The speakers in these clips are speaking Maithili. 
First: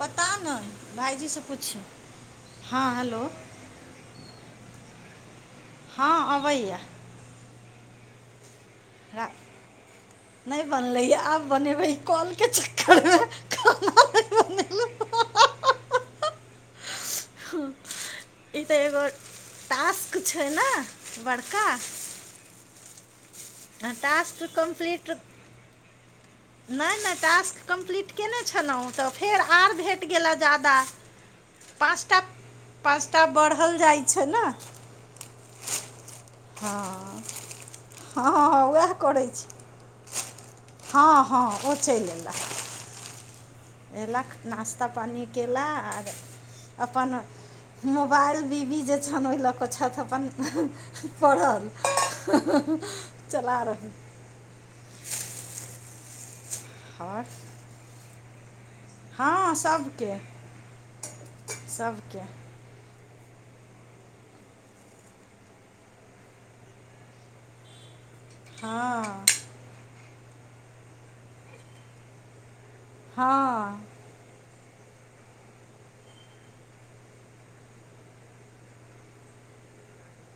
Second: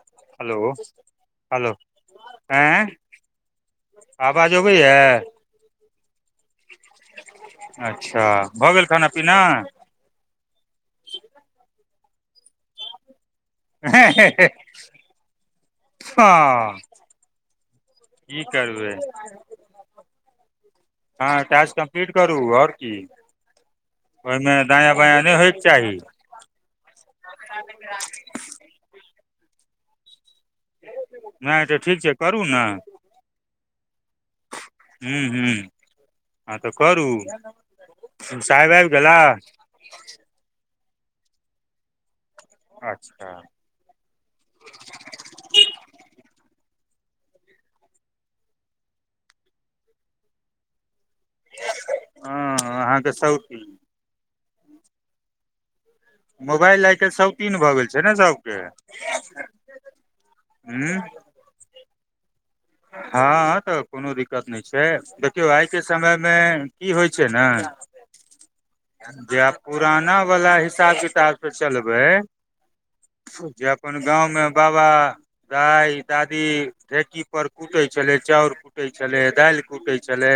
पता न हेलो भाइजीसँ हेलो पूछू, आँय हँ हेलो आवाज अबैयै- हँ अबैया अच्छा भऽ गेल खाना रा- पीना नहि बनलैये आब बनेबै कॉल के चक्करमें हँ की ई तऽ करबै एगो टास्क छै न हँ बड़का काज कम्प्लीट करू आओर की टास्क ओहिमे दायाँ बायाँ नहि होइके चाही नइ नइ टास्क कम्प्लीट कयने छलहुँ तऽ फेर आर भेट गेलए जा नहि तऽ ठीक पाँच छै करू ने पाँच बढ़ल जाइ छै। न हूँ हूँ हँ तऽ करू हँ हँ, हँ साहेब आबि उएह गेला। करै छी हँ हँ ओ चलि एलऽ। अच्छा। एला नास्ता पानी केला आर। अपन मोबाइल बीवी जे छनि ओहि लऽ कऽ छथि अपन। पड़ल हँ अहाँके सौती चला रहल। मोबाइल आइ काल्हि आओर सौतिन भऽ गेल छै। ने सबके। हँ सभके हूँ सभके। हँ तऽ कोनो दिक्कत नहि छै। देखियौ आइके समयमे की होइ छै। ने। हँ जे आब पुराना वला हिसाब किताब से चलबै। जे हँ अपन गाँवमे बाबा दाई दादी ढेकी। पर कूटै छलै चाउर कूटै छलै दालि कूटै छलै।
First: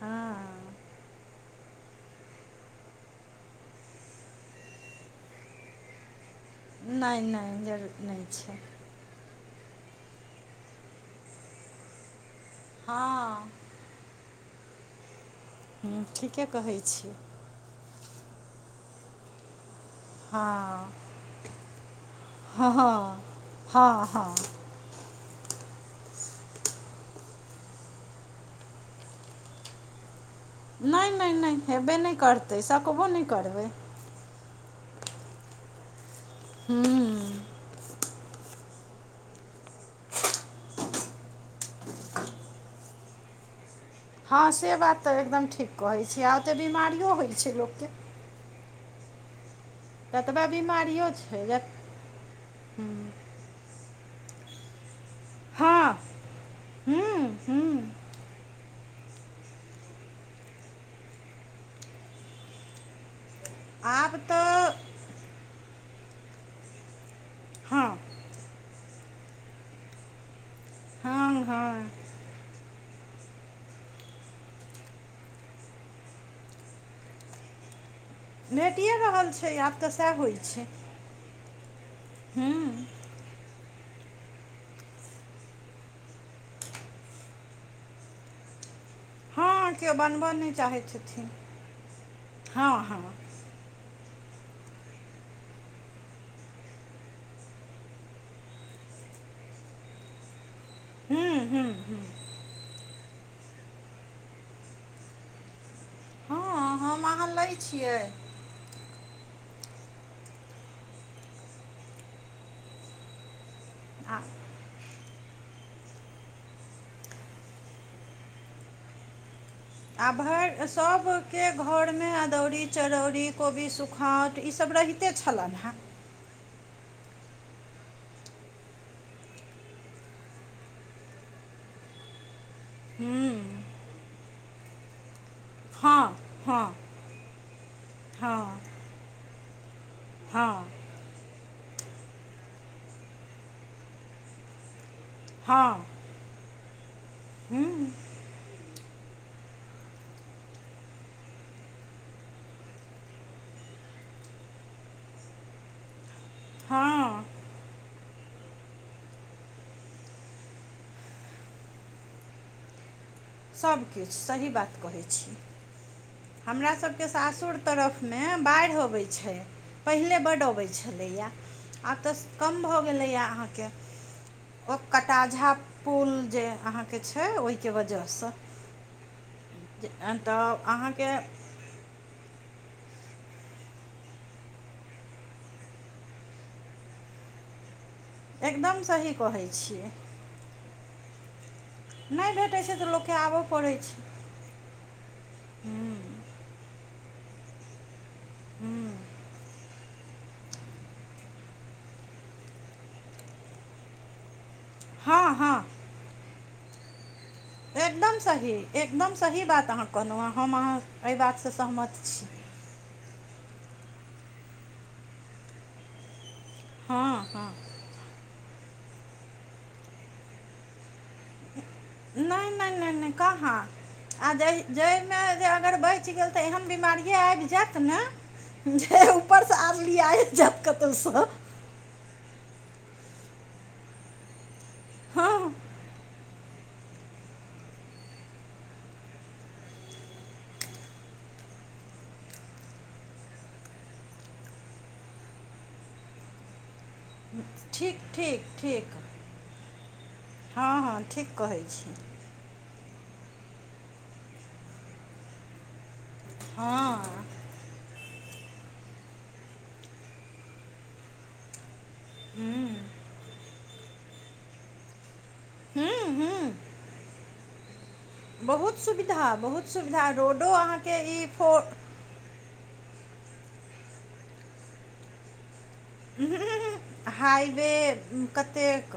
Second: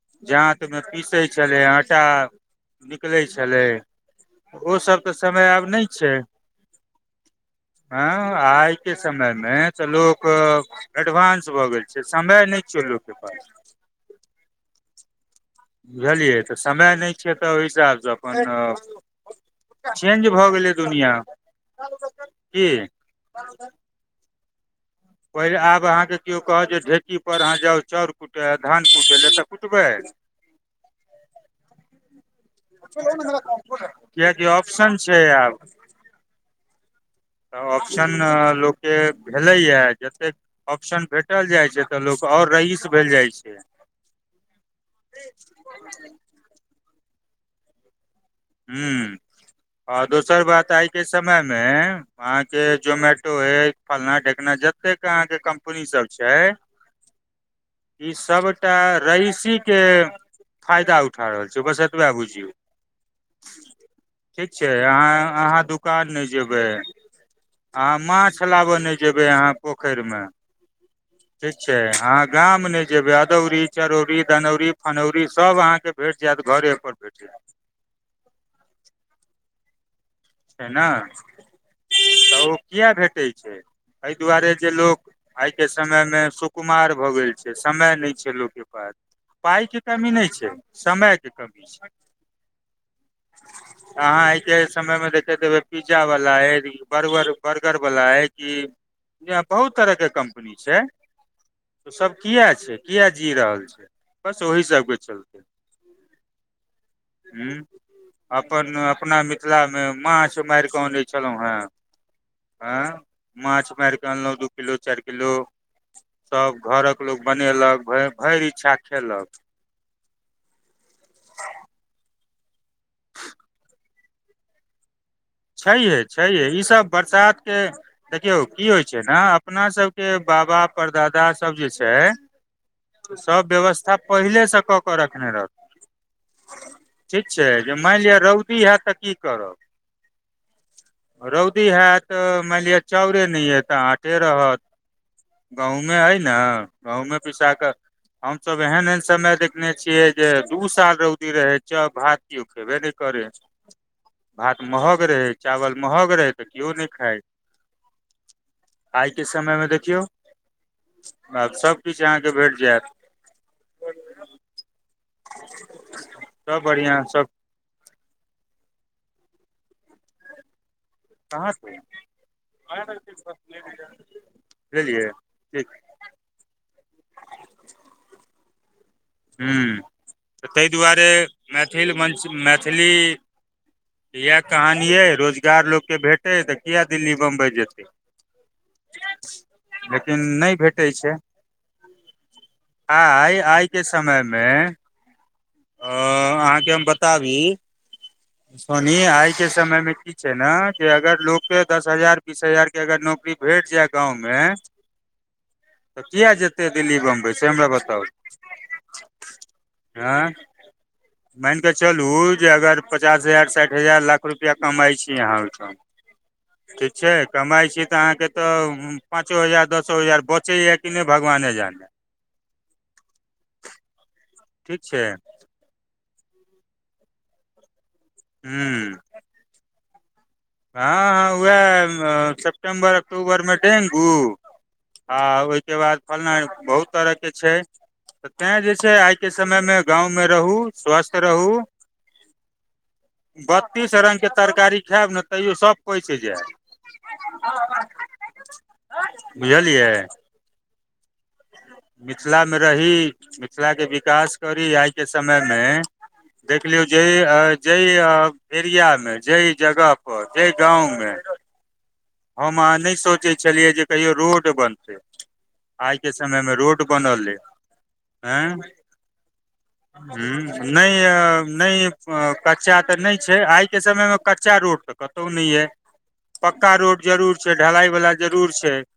हँ जातमे पीसैत छलै आटा निकलैत छलै। ओ सब तऽ समय आब नहि छै। नहि नहि जरूर नहि एँ छै आइ के समय तऽ लोक। एडवान्स भऽ गेल छै। समय नहि छै। लोक के हँ पास। हूँ बुझलियै ठीके तऽ कहय समय छी नहि छै। तऽ ओहि हिसाबसँ अपन चेंज भऽ गेलै दुनिया। हँ की हँ हँ हँ। पहिले आब अहाँके केओ कह जे ढेकी पर अहाँ जाउ चौर। कुटै धान कुटे ले तऽ कुटबै। नहि नहि नहि हेबे नहि करतै सकबो नहि करबै। किया कि ऑप्शन छै आब। हूँ। तऽ ऑप्शन लोकके भेलैया जैतेक। ऑप्शन भेटल जाइत छै। तऽ लोक आओर रईस भेल जाइत छै। हँ से बात तऽ एकदम ठीक कहैत छी आ ओतेक बीमारियो होइत छै। लोककेँ। हूँ आ दोसर ततबा बात आइ के बीमारियो समय छै मे जत अहाँके हँ जोमेटो अय फलना ढेकना जतेक अहाँके कम्पनी सब हँ छै। हूँ हूँ ई सबटा रईसी के फायदा उठा रहल छै। बस एतबेए बुझियौ। आब ठीक छै तऽ अहाँ अहाँ दुकान नहि जेबै। हँ अहाँ माछ लाबऽ नहि जेबै अहाँ पोखरिमे। हँ। ठीक छै। हँ अहाँ गाम नहि जेबै अदौरी चरौरी दनौरी फनौरी सब अहाँके। भेट जायत घरे पर भेठ जायत। भेटिये रहल छै आब तऽ सएह होइ। छै न तऽ ओ हूँ किया भेटै छै एहि दुआरे जे लोक। आइके समयमे सुकुमार भऽ गेल छै समय नहि छै लोकके पास। हँ पाइके केओ कमी बनबय नहि छै चाहै छथिन समयके कमी छै। हँ हँ अहाँ आइके समयमे देख देखैत हेबै पिज्जा वला ऐ बर्बर बर्गर वला ऐ कि या बहुत तरहके कम्पनी छै हूँ हूँ त हूँ सब किए छै किए जी रहल छै बस ओहि सबके चलते हँ हम अहाँ लै ह छियै अपन अपना मिथिलामे माछ मारिके आनै छलौ हें एं माछ मारिके आ अनलहु दु किलो चारि किलो सब घरक लोक बनेलक, भय भरि इच्छा खेलक। आ भरि सभके घरमे अदौरी, चरौरी, कोबी सुखौंत ई सब रहि छैहे छैहे ई सब बरसातके देखियौ की होइ छै ने अपना सबके बाबा परदादा सब जे छै सब हूँ व्यवस्था पहिलेसँ कऽ कऽ रखने रह हँ हँ ठीक छै जे मानि लिअ हँ रौदी हैत तऽ की करब हँ रौदी हैत मानि लिअ चाउरे नहि अय तऽ आटे रहत। हँ गंहूमे अइ ने गंहूमे पिसा कऽ हूँ हमसब एहन एहन समय देख देखने छियै जे दू साल रौदी रहै चाउ भात किओ खेबे नहि करै भात महग रहै चावल महग रहै तऽ किओ नहि खाइ। हँ आइ के समय मे देखियौ आब सभकिछ अहाँके भेट जैत। सभकिछ सही बात कहै छी। [unintelligible] हमरा बढ़ियां सबके सब सासुर तरफमे बाढ़ि अबै छै पहिले बड अबै छै छलैया कहाँ छै आब तऽ कम भऽ गेलैया अहाँके ओ बुझलियै कटाझा ठीक पुल जे अहाँ के छै ओहिके वजहस हम्म तऽ ताहि दुआरे अहाँके मैथिल मञ्च मैथिली तऽ इएह कहानी अइ रोजगार लोकके भेटै तऽ किए दिल्ली, बम्बइ जेतै। एकदम सही कहै छियै। लेकिन नहि भेटै छै। नहि भेटै छै तऽ लोकके आबऽ पड़ै छै। समयमे अ अहाँके हम बताबी सोनीये आइके समयमे ई छै ने जे अगर लोक के दस हजार बीस हजार के अगर नौकरी भेट जाय गाँंव मे हँ हँ तऽ किया जेतै दिल्ली बम्बई से हमरा बता एकदम सही एकदम सही बात अहाँ कहलौ आँ हँ हम अहाँ अहि बातसँ मान के सहमत चलू छी। जे अगर पचास हजार साठि हजार लाख रुपया कमाई छी अहाँ ओहिठाम ठीक छै हँ हँ कमाइ छी तऽ अहाँके तऽ पाँचो हजार दसो हजार बचैया कि नै भगवाने जानै नहि नहि नहि नहि कहाँ आ जहि ठीक छै जाहिमे में अगर बैच गेल तऽ एहन बिमारीये आबि जैत न हूँ जे उप उपरस आर लियाए जैत। हँ हँ उएह सेप्टेम्बर अक्टूबरमे डेंगू आ हँ ओहिके बाद फल्ला बहुत तरहके छै। तऽ तैं जे छै, आइके समयमे गाँवमे रहू स्वस्थ रहू। बत्तीस रंग के तरकारी खैब ने तैयो सब पैच जैत ठीक- ठीक -ठीक बुझलियै? हँ हँ ठीक कहै छी। मिथिला मे रही, मिथिलाके विकास करी, आइके समयमे। देखलियौ जे हँ जाहि आ एरिया मे, जाहि जगह पर जाहि गाँंव मे। हम हूँ अहाँ नहि सोचै छलियै जे कहियो रोड बनतै। आइके हूँ हूँ समयमे रोड बनल अय। एं बहुत सुविधा बहुत सुविधा रोडो हूं नै अहाँके ई आयेब फोर नहि कच्चा तऽ नहि छै, आइ के समय मे कच्चा रोड तऽ कतौ नहि अय। पक्का रोड जरूर छै, हाईवे ढलाई वला जरूर छै। कतेक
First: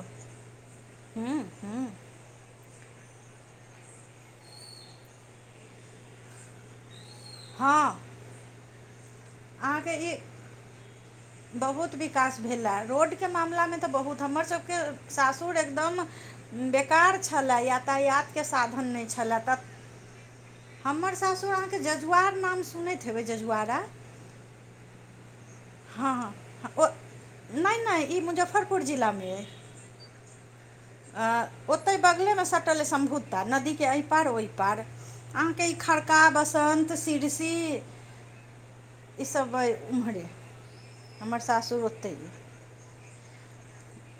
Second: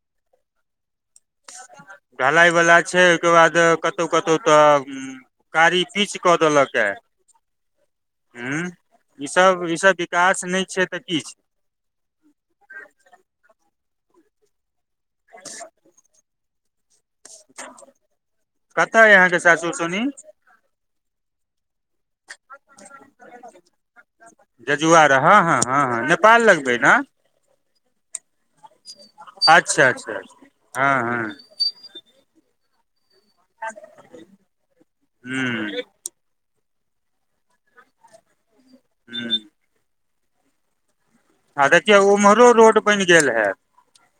हूँ हूँ ढलाई वला छै, ओहिके बाद कतौ कतौ तऽ ह्म्म कारी पीच कऽ देलक है। हँ। ह्म्म ईसभ अहाँके -ईसभ ई विकास नहि छै, तऽ कि छै? बहुत विकास भेलए, रोडके मामलाामे तऽ बहुत हमर सभके सासुर एकदम बेकार छलय यातायातके साधन नहि छलय तऽ। सुनी। [unintelligible] हमर सासुर अहाँके जजुआर नाम सुनैत हेबै, जजुआरा। जजुआर हँ- हँ- हँ - हँ नेपाल लग हँ मे ओ न। नहि नहि ई मुजफ्फरपुर जिलामे अइ अच्छा अच्छा हँ हँ। ओते बगले मे सटले सम्भुता नदी के एहि पार ओहि पार अहाँके ई ह ह खर। का बसन्त सिरसी ई सब ओर उमहरे। आ देखियौ उम्हरो रोड बनि गेल हे।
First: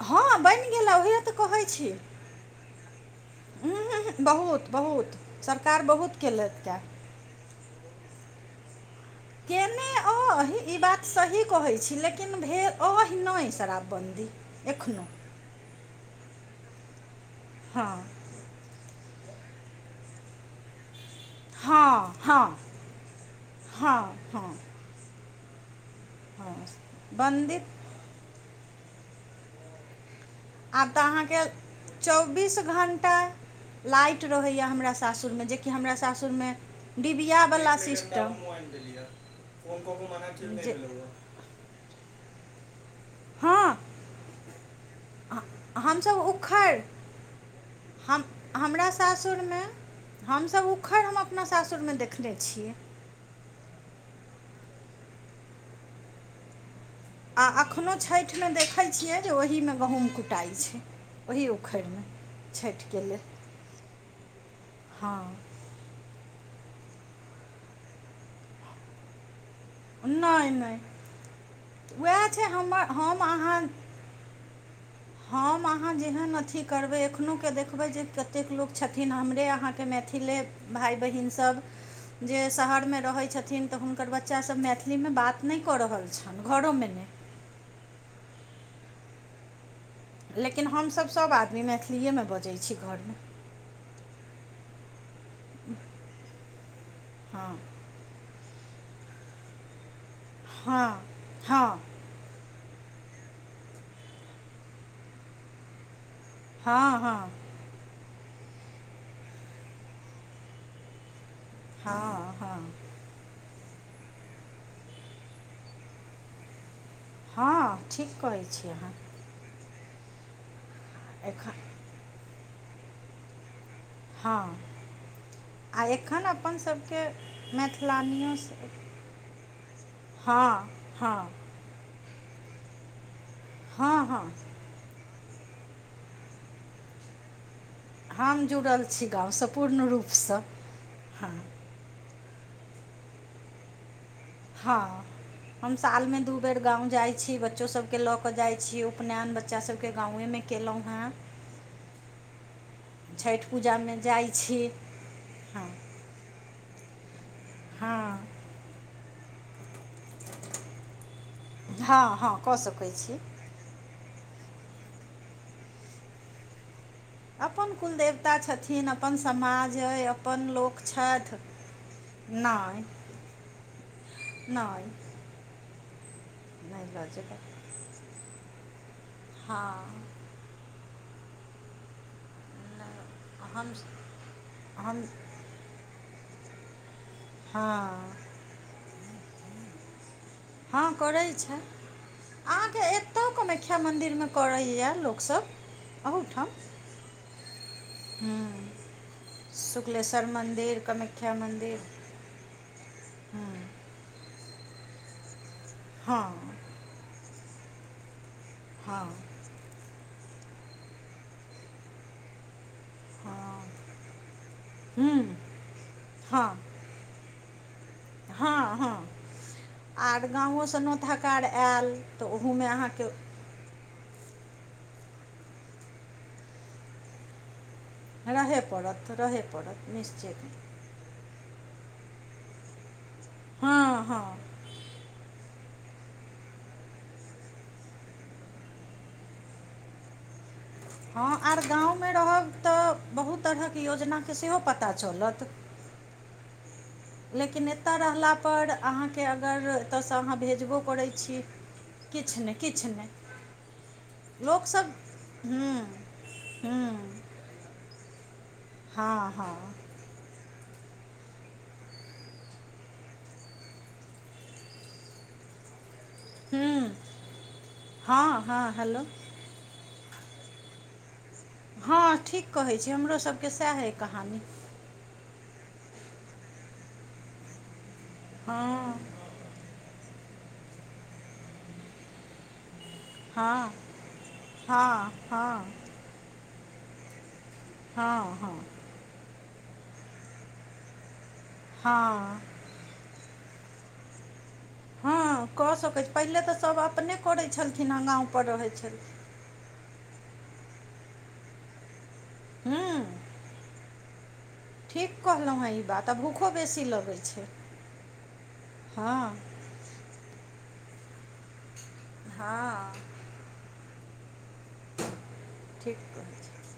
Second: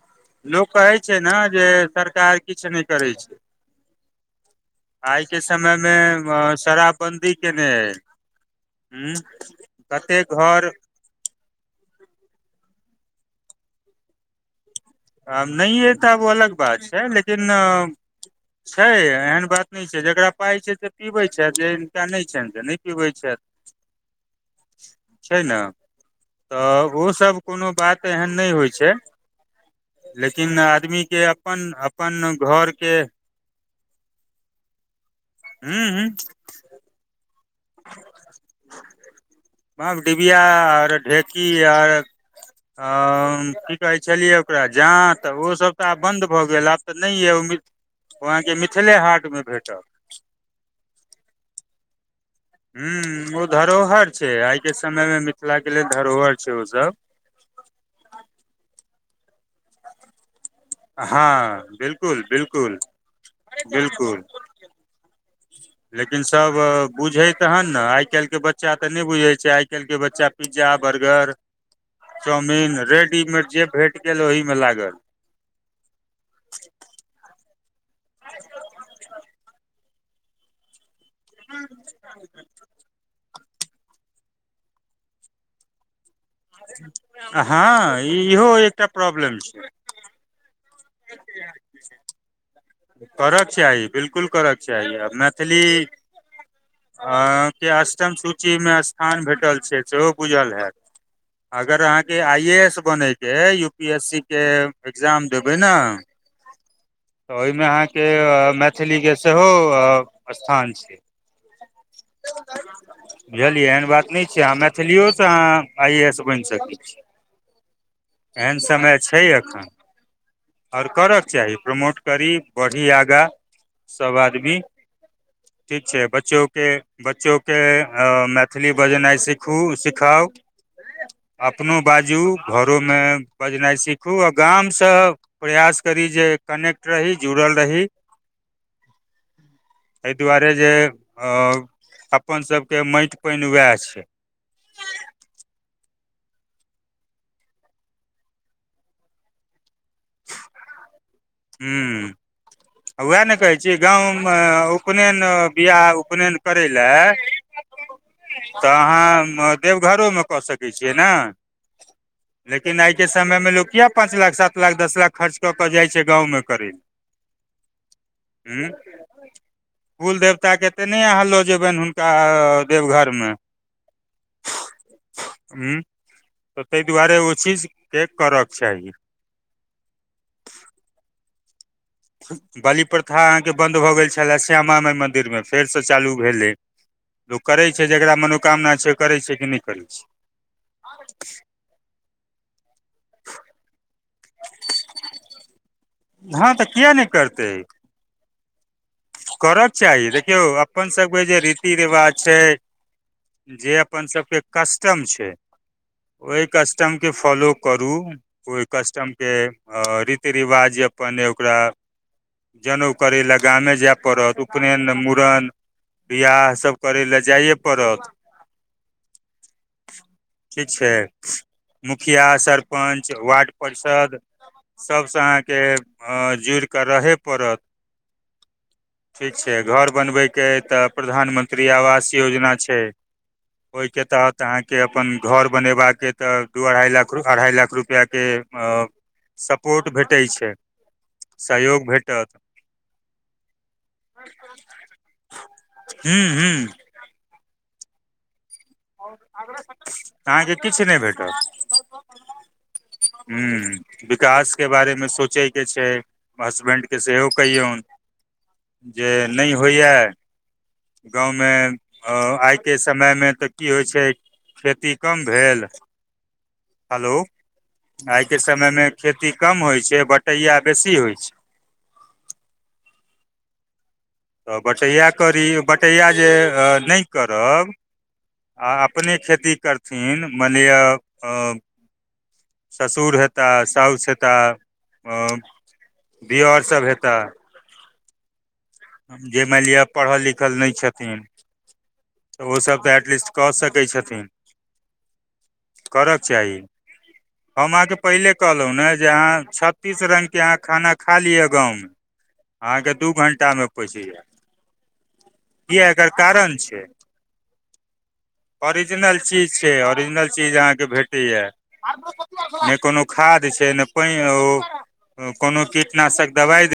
हँ लोक बनि गेल कहै हँ ओही छै, लए ने तऽ कहै जे छी सरकार किछु नहि करै छै। उम्म, बहुत बहुत आइ के समय सरकार मे बहुत केलक ये शराब बन्दी केने है। ह्म्म केने ओ ई बात सही कहै छी, लेकिन भेल अइ नहि शराबबन्दी एखनोहु। नहिऐ तऽ वो अलग बात छै, लेकिन हँ छै एहन बात नहि छै। जेकरा पाइ छै से पीबे छै। जे हिनका हँ नहि छैन त हँ नै पीबै छैथ। हँ हँ छै ने हँ तऽ ओ सब बन्दित कोनो बात एहन नहि होइ छै। लेकिन आब तऽ आदमी के अहाँके अपन अपन चौबीस घर के घण्टा लाइट रहैए हमरा सासुरमे, जेकि हूँ हमरा सासुरमे डिबिया बला सिस्टम जे की आर अंअ त की हँ कहै छलियै ओकरा जात, तऽ ओसभ ह- तऽ आब हमसब बन्द भऽ गेल, उखड़ि आब तऽ नहि यए ओ। हम ओ अहाँके मिथिले हाटमे भेटत। हमसब उखड़ हम अपना सासुर मे देखने छियै। ह ओ धरोहर छै आइ के समय मे मिथिला के लेल धरोहर छै ओ सब। आ एखनो छठिमे देखै छियै जे ओहिमे गहुँम कुटाइ छै। ओही हँ उखड़िमे बिलकुल बिलकुल छठिके लेल बिलकुल हँ। लेकिन सब बुझे तहन ने आइ काल्हि के बच्चा ते नहि बुझे छै आइ। केलक बच्चा नहि पिज्जा नहि बर्गर उएह छै चाउमिन हमर हम रेडीमेड अहाँ जे भेट गेल ओहिमे लागल। हम अहाँ जेहन अथी करबै एखनहु के देखू। देखबै जे कतेक लोक छथिन हमरे अहाँके मैथिले। भाइ बहिन सब जे शहरमे रहै छथिन। तऽ हुनकर बच्चासभ मैथिलीमे बात नहि कऽ रहल छनि घरोमे। हँ इहो एकटा प्रॉब्लम छै। लेकिन हमसभ सब आदमी मैथिलीएमे बजैत छी घरमे। करक चाही बिल्कुल करक चाही अ मैथिली हँ के अष्टम सूची मे स्थान भेटल छै। बुझल हैत हँ अगर हँ अहाँ। आई ए एस बनके यू पी एस सी के एग्जाम देबै ने। हँ हँ। तऽ ओहिमे अहाँके मैथिलीके सेहो स्थान छै। हँ हँ। बुझलियै एहन बात नहि छै अहाँ मैथिलियोसँ अहाँ आइ ए एस बनि सकै छी। हँ ठीक कहै केहन छी अहाँ समय छैय एखन आओर करक चाही एखन प्रमोट करी बढ़ी आगाँ सँभ आदमी हँ आ ठीक छै एखन बच्चो अपन के सभके बच्चो के अ मैथिलानियो मैथिली बजेनाइ सिखू सिखाउ हँ हँ अपनो बाजू घोरोमे बजनाइ हँ सीखू आ हँ गाम से प्रयास करी जे कनेक्ट रही जुड़ल रही। हम जुड़ल छि गामवसँ पूर्ण एहि रूपसँ दुआरे जे अ हाँ अपन सब के मैट पान वएह छैय। हाँ। हम साल में दू बेर गाँंव जाइ छीय बच्चो सब के लऽ के जाय छीय उपनयन बच्चा सब के गांवेमे केलहुँ हेँ हुँ।। उएह ने छठि कहैत छीय पूजामे जाइ गांमवमे छी उपनयन हँ बियाह उपनयन करै लए। हाँ।। तऽ हम देवघरमे कऽसके छीय हँ हँ नहि कऽ लेकिन सकै आइ के छी समयमे लोक किया पाँच लाख सात लाख दस लाख खर्च कऽ कऽ जाइ छैय गाँवमे करि अपन कुलदेवता उ छथिन अपन समाज अइ कुल अपन देवता के लोक ते नहि अहाँ छथि लऽ जेबनिु हुन का नहि देवघरमे। नहि। फु उ तऽ ताहि नहि लऽ दुआरे ओ जेबै चीज [unintelligible] के करके चाही हाँ। बलि प्रथा नहि अहाँके हम बन्द भऽ गेल छलए श्यामा माइ हम मन्दिर मे फेर से चालू भेलै। लोक करै छैय हँ जकरा मनोकामना छैय ओ करै छैय कि नै करै छैय। हह करै छैय। अहाँके एत्तौ कामख्या मन्दिर मे करैये लोकसब। हाँ तऽ किया ने करतैक। हुँ। करऽक चाही देखियौ अपन सबके कामाख्या जे रीति मन्दिर रिवाज छैय हूँ जे अपन सबके कस्टम छै ओइ कस्ट हँ कस्टम के फॉलो करू ओइ हँ कस्टमके आ रीति रिवाज जे अपन अइ ओकरा जनेउ करै लए गामे हँ जेएब। पड़त उपनयन हूँ मुड़न बियाह सब करै लए जाइए पड़त। हॅंअ हॅंअ। आर गाँवो ठीक सँ छै नोत- हकार आयल मुखिया तऽ ओहूमे सरपञ्च अहाँके वार्ड परिषद सबसँ अहाँके जुड़िकऽ रहय पड़त। रहय पड़त। ठीक रहय छैय पड़त घर निश्चित बनबयके तऽ प्रधानमंत्री आवास योजना छैय। ओइके हँ हँ तहत अहाँ के अपन घर बनेबाक अइ तऽ दू अढ़ाइ लाख - अढ़ाइ लाख रुपया के सपोर्ट भेटैय छैय। हॅं आर गाँव मे रहब तऽ बहुत तरहक योजना के सेहो पता चलत। हुँ हूँ। लेकिन एतऽ रहलापर अहाँके अगर एतऽ सँ अहाँ अहाँके भेजबो किछु नहि करै छी किछ ने किछ ने। हुँ विकास के बारे मे सोचै के ह्म्म छैय हसबैंड के ह्म्म सेहो कहियौन जे हँ नै हँ होइये गाँव मे आइ के समय मे तऽ की होइ छैय खेती कम भेल ह्म्म हेलो, आइके हँ हँ समयमे हेलो खेती कम होइ छैय बटैया बेसी होइ छै। हँ ठीक कहै छै हमरो सबके सेएह अइ कहानी। तऽ बटैया करी बटैया जे ए नहि करब आ हँ अपने खेती करथिन मनि लियऽ ससुर हेताह हँ साउस हेताह हँ अ हँ दीयर सभ हेता। हँ हँ। जे मानि लियऽ पढ़ल लिखल नै छथिन हँ। ओ सब तऽ एटलीस्ट कऽ सकै छथिन। हँ कऽ सकै छ करक पहिले तऽ चाही सब अपने करै हम छलखिन हें गाँव पर रहै छल तीस रङ्गके अहाँ खाना खा लियऽ गाँवमे अहाँके हूँ दू घण्टा मे पैच जायत। ठीक कहलहुँ हें ई किया बात एकर आ भूखो कारण बेसी छै लगै छै। ओरिजिनल हँ चीज छै ओरिजिनल चीज अहाँके भेटैये। नै हँ कोनो खाद छै नै पैयोओ। कोनो ठीक कहै कीटनाशक छी दवाई